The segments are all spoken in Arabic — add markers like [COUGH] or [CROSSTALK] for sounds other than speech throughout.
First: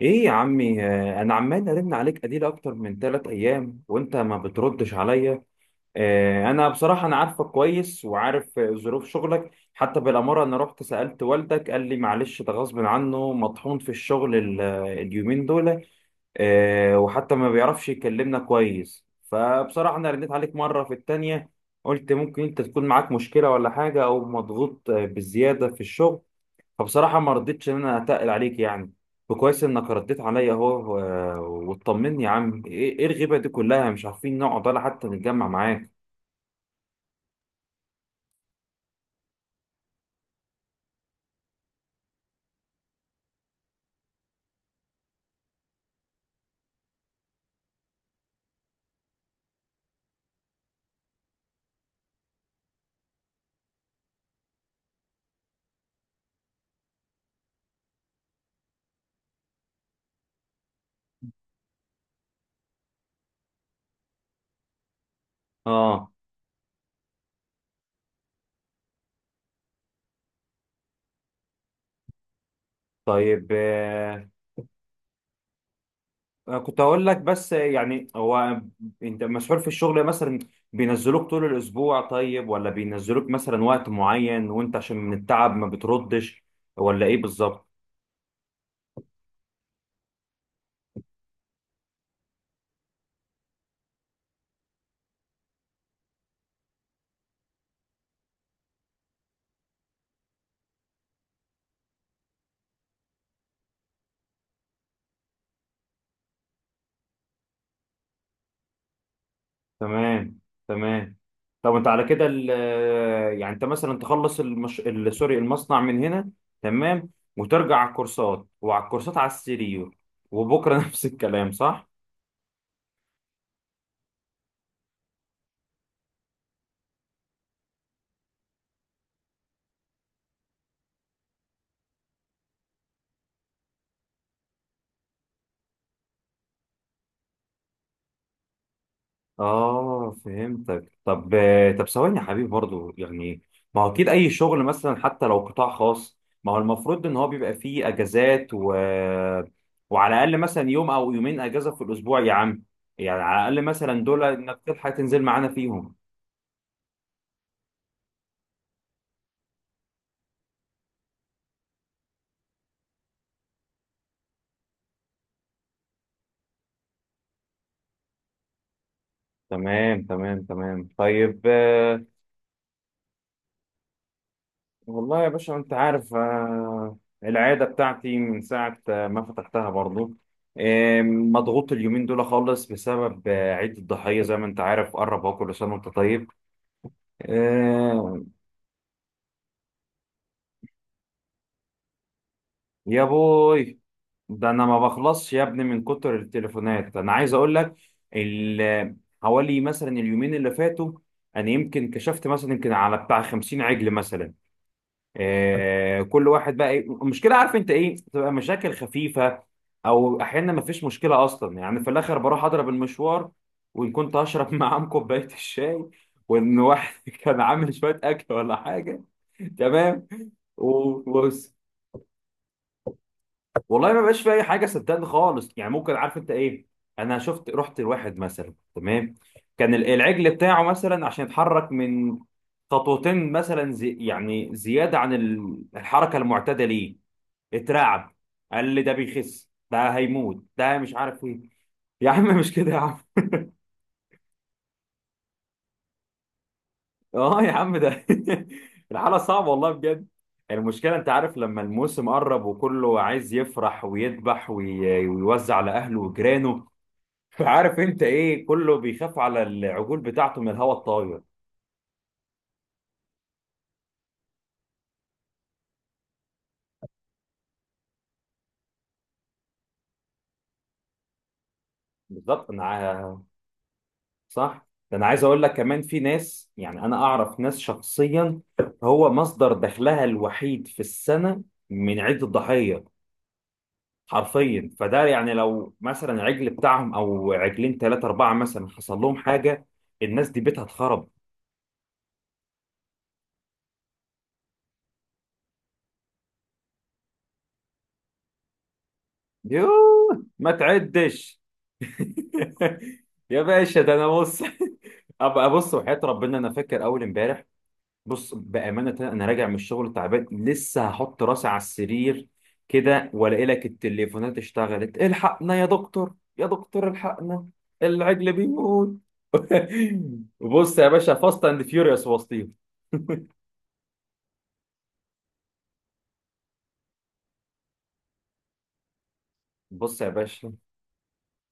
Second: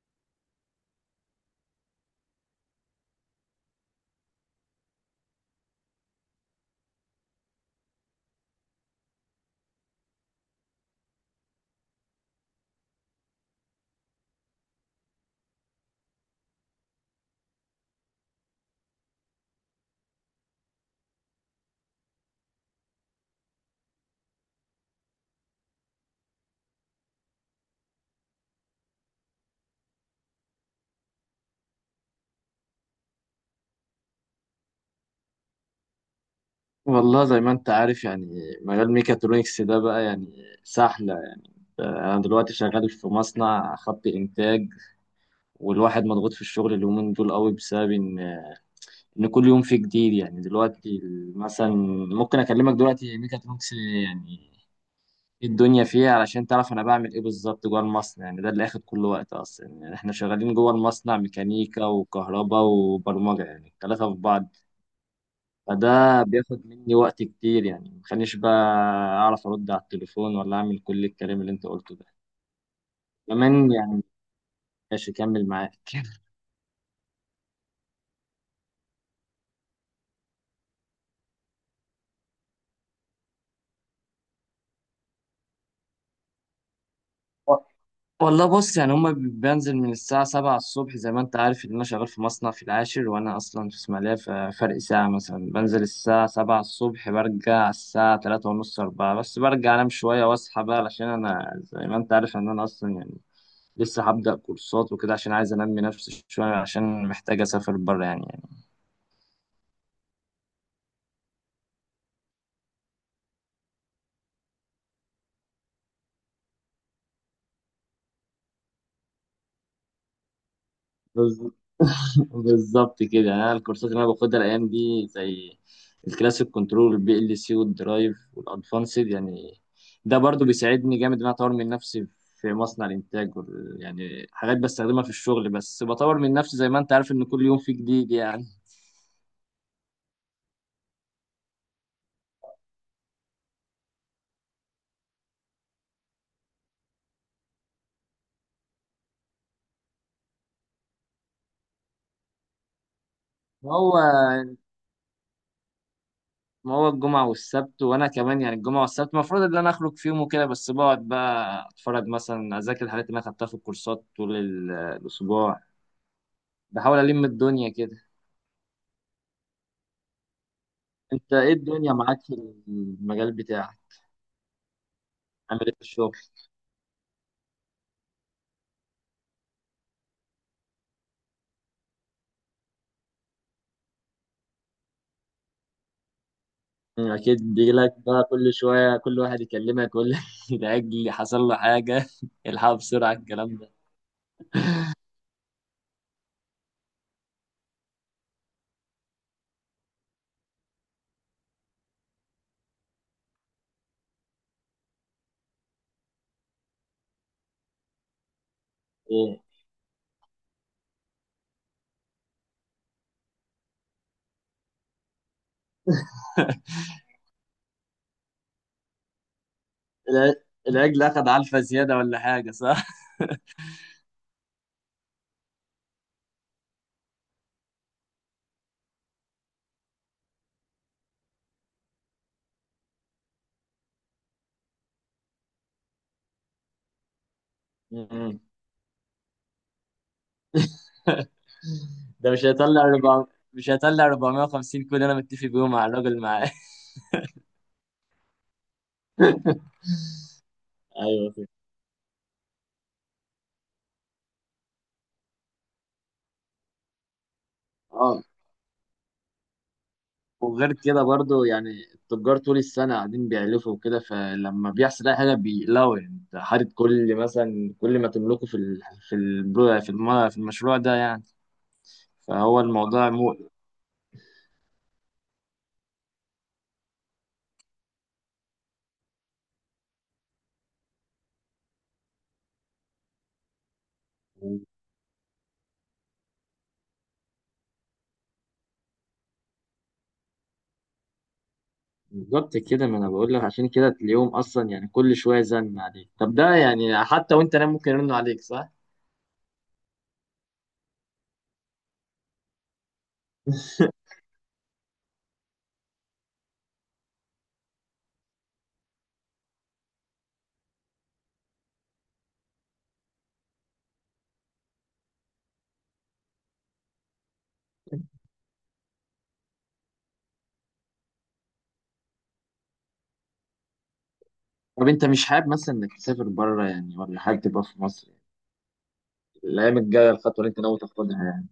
ايه يا عمي، انا عمال ارن عليك اديل اكتر من ثلاث ايام وانت ما بتردش عليا. آه، انا بصراحه انا عارفك كويس وعارف ظروف شغلك، حتى بالاماره انا رحت سالت والدك قال لي معلش ده غصب عنه مطحون في الشغل اليومين دول. وحتى ما بيعرفش يكلمنا كويس. فبصراحه انا رنيت عليك مره في التانية، قلت ممكن انت تكون معاك مشكله ولا حاجه او مضغوط بالزياده في الشغل. فبصراحة ما ردتش إن أنا أتقل عليك يعني. وكويس إنك رديت عليا أهو وطمني يا عم، إيه إيه الغيبة دي كلها؟ مش عارفين نقعد ولا حتى نتجمع معاك. والله زي ما انت عارف يعني مجال ميكاترونكس ده بقى يعني سحلة يعني انا دلوقتي شغال في مصنع خط انتاج والواحد مضغوط في الشغل اليومين دول قوي بسبب ان كل يوم فيه جديد يعني دلوقتي مثلا ممكن اكلمك دلوقتي ميكاترونكس يعني ايه الدنيا فيها علشان تعرف انا بعمل ايه بالظبط جوه المصنع يعني ده اللي اخد كل وقت اصلا يعني احنا شغالين جوه المصنع ميكانيكا وكهرباء وبرمجة يعني الثلاثة في بعض. آه. فده بياخد مني وقت كتير يعني مخلينيش بقى أعرف أرد على التليفون ولا أعمل كل الكلام اللي أنت قلته ده طيب، كمان يعني. آه. ماشي كمل معاك. [LAUGHS] أنا كنت هقول لك، بس يعني هو أنت مسحول في الشغل مثلا؟ بينزلوك طول الأسبوع طيب، ولا بينزلوك مثلا وقت معين وأنت عشان من التعب ما بتردش، ولا إيه و- بالظبط؟ والله بص يعني بنزل من الساعة سبعة الصبح، زي ما أنت عارف إن أنا شغال في مصنع في العاشر وأنا أصلا في إسماعيلية ففرق ساعة، مثلا بنزل الساعة سبعة الصبح، برجع الساعة تلاتة ونص أربعة، بس برجع أنام شوية وأصحى بقى، علشان أنا زي ما أنت عارف إن أنا أصلا يعني لسه هبدأ كورسات وكده، عشان عايز أنمي نفسي شوية، عشان محتاج أسافر بره يعني. تمام، تمام. طب انت على كده يعني انت مثلا تخلص سوري، المصنع من هنا، تمام، وترجع على الكورسات، وعلى الكورسات على السيريو، وبكره [LAUGHS] نفس بز- الكلام، صح؟ [LAUGHS] بالظبط كده. انا الكورسات اللي انا باخدها الايام دي زي الكلاسيك كنترول، البي ال سي والدرايف والادفانسد يعني، ده برضو بيساعدني جامد ان انا اطور من نفسي في مصنع الانتاج، وال- يعني حاجات بستخدمها في الشغل، بس بطور من نفسي زي ما انت عارف ان كل يوم في جديد يعني. اه، فهمتك. طب، طب ثواني يا حبيبي، برضو يعني ما هو اكيد اي شغل مثلا حتى لو قطاع خاص، ما هو المفروض ان هو بيبقى فيه اجازات و... وعلى الاقل مثلا يوم او يومين اجازه في الاسبوع يا عم. يعني على الاقل ما هو مثلا دول انك تلحق تنزل معانا فيهم. ما هو الجمعة والسبت، وانا كمان يعني الجمعة والسبت المفروض ان انا اخرج فيهم وكده، بس بقعد بقى اتفرج مثلا، اذاكر الحاجات اللي انا خدتها في الكورسات طول الاسبوع، بحاول الم الدنيا كده. تمام، تمام، تمام، انت طيب. ايه الدنيا معاك في المجال بتاعك؟ والله يا باشا عامل انت ايه في الشغل؟ عارف، العادة بتاعتي من ساعة ما فتحتها برضو، مضغوط اليومين دول خالص بسبب عيد الضحية. زي ما انت عارف قرب اهو، كل سنة وانت طيب. مم، اكيد بيجيلك آه. بقى كل شويه كل واحد يكلمك، ولا [LAUGHS] الاجل حصل له حاجه [LAUGHS] الحقوا يا بسرعه الكلام ده؟ بوي، ده انا ما بخلصش يا ابني من كتر التليفونات. انا عايز اقول لك ال- حوالي مثلا اليومين اللي فاتوا انا يمكن كشفت مثلا يمكن على بتاع 50 عجل مثلا. كل واحد بقى المشكله عارف انت ايه، بتبقى مشاكل ايه خفيفه او احيانا ما فيش مشكله اصلا. يعني في الاخر بروح اضرب المشوار، وان كنت هشرب [LAUGHS] معاهم كوبايه الشاي، وان واحد [LAUGHS] كان عامل شويه اكل ولا حاجه، تمام، الع- الاجل اخد وبس. علفه زياده ولا حاجه، صح؟ والله ما بقاش في اي حاجه، صدقني خالص. يعني ممكن عارف انت ايه، انا شفت رحت لواحد مثلا، تمام، كان العجل بتاعه مثلا عشان يتحرك من خطوتين مثلا، زي يعني زياده عن الحركه المعتاده ليه، اترعب. مم. قال لي ده بيخس ده هيموت ده مش عارف [LAUGHS] ايه [LAUGHS] يا ده عم مش مش كده يا هيطلع عم. 400، مش هيطلع 450 كود، انا متفق بيهم مع الراجل معاه. اه يا عم ده [LAUGHS] الحالة صعبة والله [LAUGHS] بجد. المشكلة انت ايوه عارف، فهمت. لما الموسم قرب وكله عايز يفرح ويذبح ويوزع على اهله وجيرانه، فعارف انت اه، ايه، كله بيخاف على العجول بتاعته من وغير الهواء كده الطاير. برضو يعني التجار طول السنة قاعدين بيعلفوا وكده، فلما بيحصل أي حاجة بيقلقوا يعني، أنت حاطط كل مثلا كل ما تملكه في ال... في البرو... في الم... في المشروع ده يعني، بالظبط. فهو الموضوع مقلق. صح، ده انا عايز اقول لك كمان في ناس، يعني انا اعرف ناس شخصيا هو مصدر دخلها الوحيد في السنة من عيد الضحية، حرفيا. فده يعني لو مثلا عجل بتاعهم او عجلين ثلاثة أربعة مثلا حصل لهم حاجة، الناس دي بيتها اتخرب. بالظبط كده. ما أنا بقول لك عشان كده، اليوم أصلا يعني كل شوية زن عليك، طب ده يعني حتى وأنت نايم ممكن يرنوا عليك، صح؟ يوه، ما تعدش [LAUGHS] يا باشا ده انا [LAUGHS] بص [LAUGHS] ابقى ابص، وحياة ربنا انا فاكر اول امبارح، بص بامانه انا راجع من الشغل تعبان لسه هحط راسي على السرير كده، والاقي لك التليفونات اشتغلت، الحقنا يا دكتور يا دكتور الحقنا العجل بيموت [LAUGHS] بص يا باشا، فاست اند فيوريوس وسطيهم. طب أنت مش حابب مثلا إنك تسافر بره يعني ولا حابب تبقى في مصر؟ يعني الأيام بص يا الجاية، الخطوة اللي باشا أنت ناوي تاخدها.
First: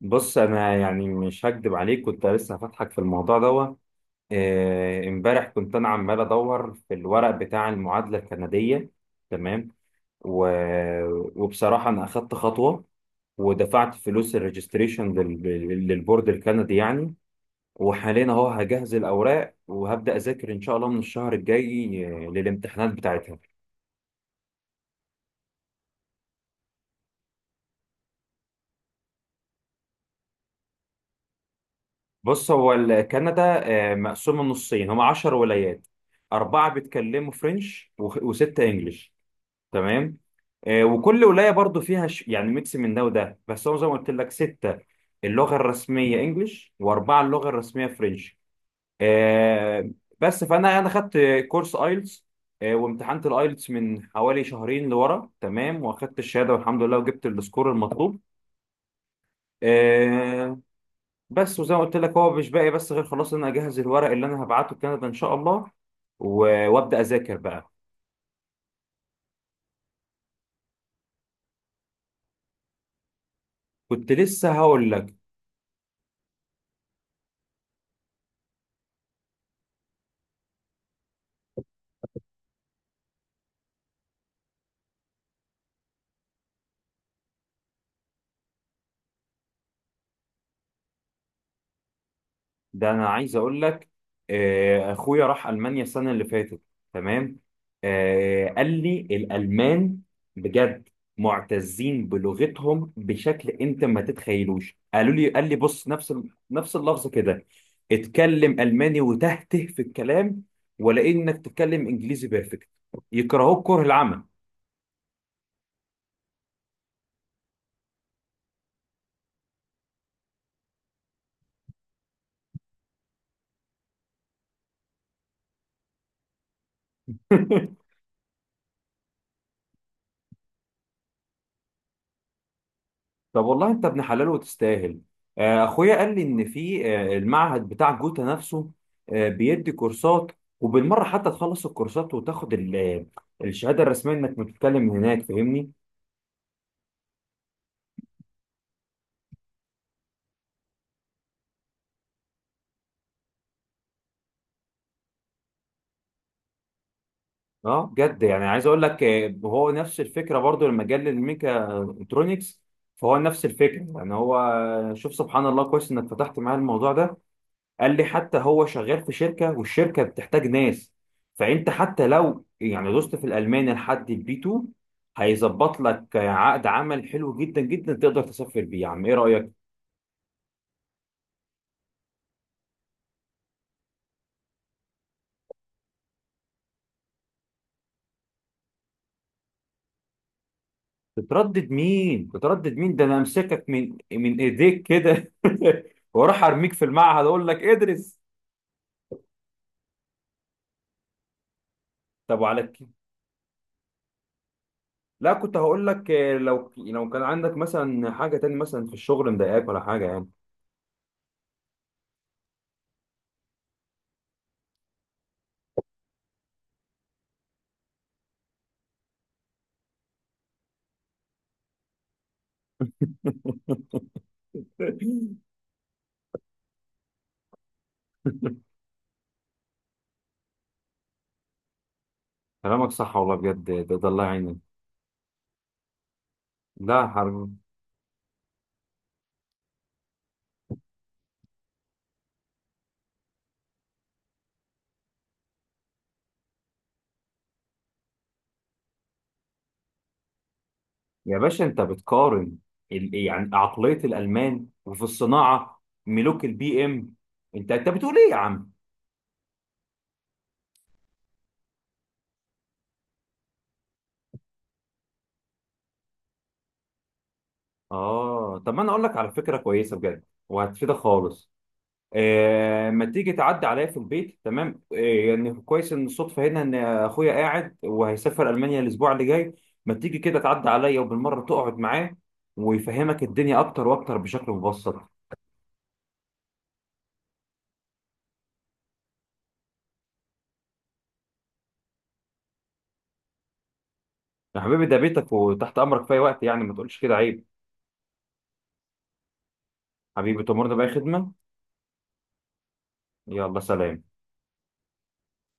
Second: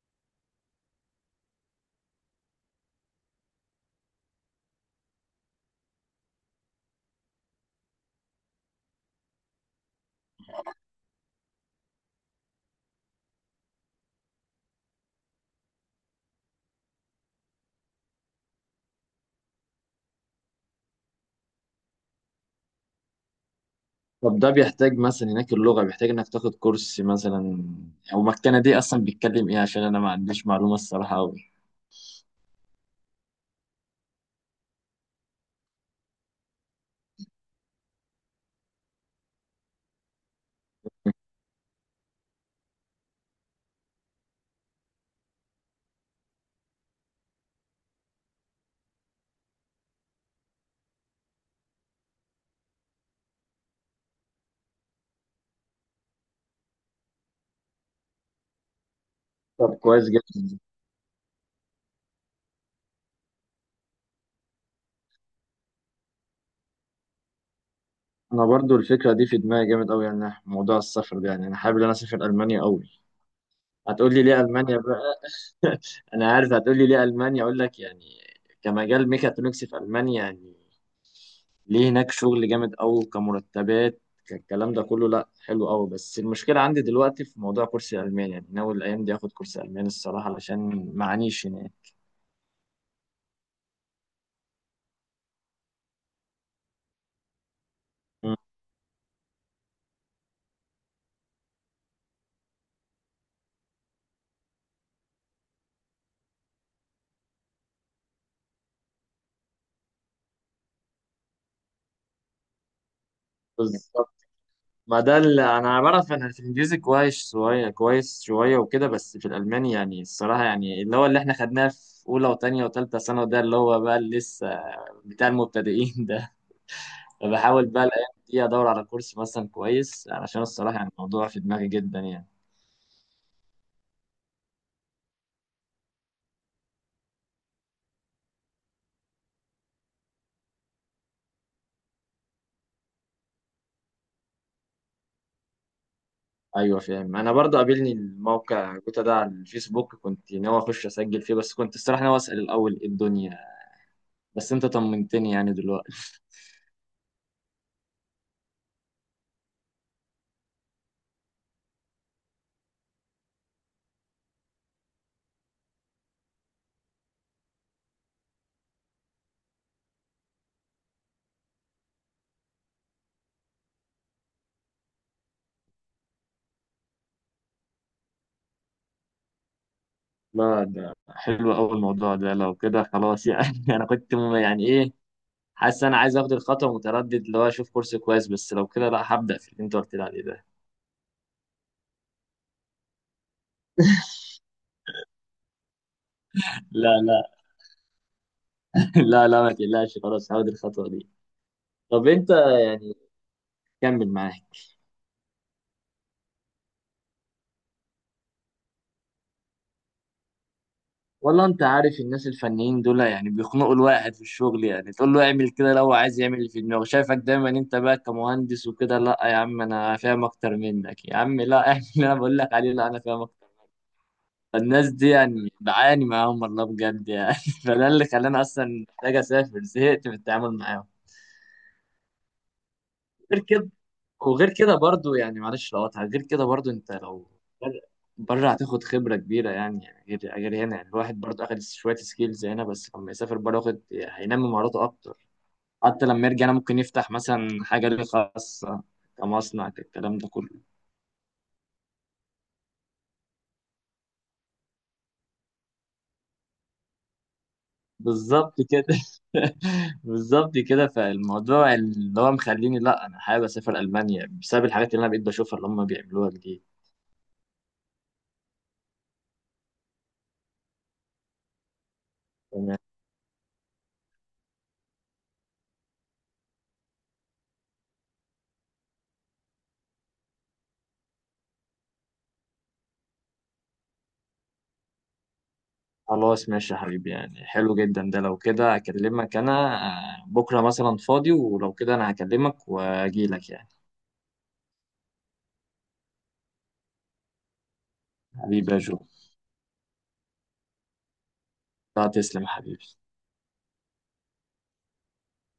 بص انا يعني مش هكدب عليك، كنت لسه هفتحك في الموضوع دوت. امبارح كنت انا عمال ادور في الورق بتاع المعادله الكنديه، تمام، و... وبصراحه انا اخدت خطوه ودفعت فلوس الريجستريشن لل... للبورد الكندي يعني. وحاليا اهو هجهز الاوراق وهبدا اذاكر ان شاء الله من الشهر الجاي للامتحانات بتاعتها. طب ده بيحتاج مثلا هناك اللغة، بيحتاج انك تاخد كورس مثلا، او مكانة دي اصلا بيتكلم ايه؟ عشان انا ما عنديش معلومة الصراحة قوي. بص هو كندا مقسومة نصين، هما 10 ولايات، أربعة بيتكلموا فرنش وستة إنجليش، تمام. وكل ولاية برضو فيها يعني ميكس من ده وده، بس هو زي ما قلت لك ستة اللغة الرسمية إنجليش وأربعة اللغة الرسمية فرنش. آه، بس فأنا خدت كورس آيلتس، وامتحنت الآيلتس من حوالي شهرين لورا، تمام، وأخدت الشهادة والحمد لله وجبت السكور المطلوب. طب كويس جدا. آه، بس وزي ما قلت لك هو مش باقي بس غير خلاص ان انا اجهز الورق اللي انا هبعته لكندا ان شاء الله وابدا اذاكر بقى. انا برضو الفكرة دي في دماغي جامد قوي، يعني موضوع السفر ده يعني انا حابب ان انا اسافر المانيا قوي. كنت هتقول لي ليه لسه المانيا هقول بقى؟ لك، [LAUGHS] انا عارف هتقول لي ليه المانيا، اقول لك يعني كمجال ميكاترونكس في المانيا، يعني ليه هناك شغل جامد قوي، كمرتبات، كالكلام ده كله، لا حلو قوي. بس المشكله عندي دلوقتي في موضوع كرسي الماني يعني، ناوي الايام دي اخد كرسي الماني الصراحه، علشان معانيش هناك. ده انا عايز اقول لك اخويا راح المانيا السنه اللي فاتت، تمام. مم. قال لي الالمان بجد معتزين بلغتهم بشكل انت ما تتخيلوش. قالوا لي قال لي بص، نفس نفس اللفظ كده، اتكلم الماني وتهته في الكلام، ولا انك تتكلم انجليزي بيرفكت يكرهوك كره بالظبط. العمى ما ده اللي انا بعرف، انا في الانجليزي كويس شويه كويس شويه وكده، بس في الالماني يعني الصراحه، يعني اللي هو اللي احنا خدناه في اولى وثانيه وثالثه ثانوي ده اللي هو بقى اللي لسه بتاع المبتدئين ده. [LAUGHS] فبحاول بقى [LAUGHS] الايام دي ادور على كورس مثلا كويس، علشان الصراحه يعني الموضوع في دماغي جدا يعني. طب والله انت ابن حلال وتستاهل. اخويا قال لي ان في المعهد بتاع جوتا نفسه بيدي كورسات، وبالمره حتى تخلص الكورسات وتاخد الشهاده الرسميه انك بتتكلم هناك، فاهمني. ايوه فاهم. انا برضو قابلني الموقع جوتا ده على الفيسبوك، كنت ناوي اخش اسجل فيه، بس كنت الصراحه ناوي اسال الاول ايه الدنيا، بس انت طمنتني يعني دلوقتي. [LAUGHS] اه بجد، يعني عايز اقول لك، هو نفس الفكره برضو لما جه للميكا الكترونكس، فهو نفس الفكره. يعني هو شوف سبحان الله، كويس انك فتحت معايا الموضوع ده. قال لي حتى هو شغال في شركة، والشركة بتحتاج ناس، فأنت حتى لو يعني دوست في الألماني لحد البي 2، هيظبط لك عقد عمل حلو جدا جدا تقدر تسافر بيه، يا عم إيه رأيك؟ لا ده حلو قوي الموضوع ده، لو كده خلاص يعني. [LAUGHS] انا كنت يعني ايه، حاسس انا عايز اخد الخطوه، متردد اللي هو اشوف كورس كويس، بس لو كده لا هبدا في اللي انت قلت لي عليه ده. تتردد مين؟ تتردد مين؟ ده أنا أمسكك من إيديك كده [LAUGHS] وأروح أرميك في لا المعهد لا. أقول لك ادرس. [LAUGHS] لا لا ما تقلقش، خلاص هاخد الخطوه دي. طب انت طب وعلى كده، كمل معايا. لا كنت هقول لك، لو كان عندك مثلا حاجة تاني مثلا في الشغل مضايقاك ولا حاجة يعني. والله انت عارف الناس الفنيين دول يعني بيخنقوا الواحد في الشغل يعني، تقول له اعمل كده لو عايز يعمل اللي في دماغه، شايفك دايما انت بقى كمهندس وكده، لا يا عم انا فاهم اكتر منك، يا عم لا [LAUGHS] اعمل اللي انا بقول لك عليه، لا انا فاهم اكتر. الناس دي يعني [LAUGHS] بعاني معاهم والله بجد يعني. [LAUGHS] فده اللي خلاني اصلا محتاج اسافر، زهقت من التعامل معاهم. كلامك صح والله غير بجد، كده، ده الله وغير يعينك. كده برضو يعني، معلش لو قطع، غير كده برضو انت لا لو حرب. بر- بره هتاخد خبرة كبيرة يعني، يعني غير هنا يعني، الواحد برضو اخد شوية سكيلز هنا، بس لما يسافر بره واخد هينمي مهاراته اكتر، حتى لما يرجع هنا ممكن يفتح مثلا حاجة ليه خاصة كمصنع، الكلام ده كله. يا باشا انت بتقارن يعني عقلية الألمان، وفي الصناعة ملوك البي ام، انت بتقول ايه يا بالظبط عم؟ كده. [LAUGHS] بالظبط كده. فالموضوع اللي هو مخليني لا انا حابب اسافر المانيا بسبب الحاجات اللي انا بقيت بشوفها اللي هم بيعملوها جديد. اه طب ما انا اقول لك على فكرة كويسة بجد وهتفيدك خالص. ما تيجي تعدي عليا في البيت، تمام؟ يعني كويس ان الصدفة هنا ان اخويا قاعد وهيسافر ألمانيا الاسبوع اللي جاي، ما تيجي كده تعدي عليا وبالمرة تقعد معاه ويفهمك الدنيا اكتر واكتر بشكل مبسط. خلاص ماشي يا حبيبي، يعني حلو جدا ده، لو كده اكلمك انا آه، بكره مثلا فاضي، ولو كده انا هكلمك واجيلك يعني. يا حبيبي ده بيتك وتحت امرك في اي وقت، يعني ما تقولش كده عيب. حبيبي يا جو. حبيبي تأمرنا بأي خدمة. لا تسلم يا حبيبي. يلا سلام.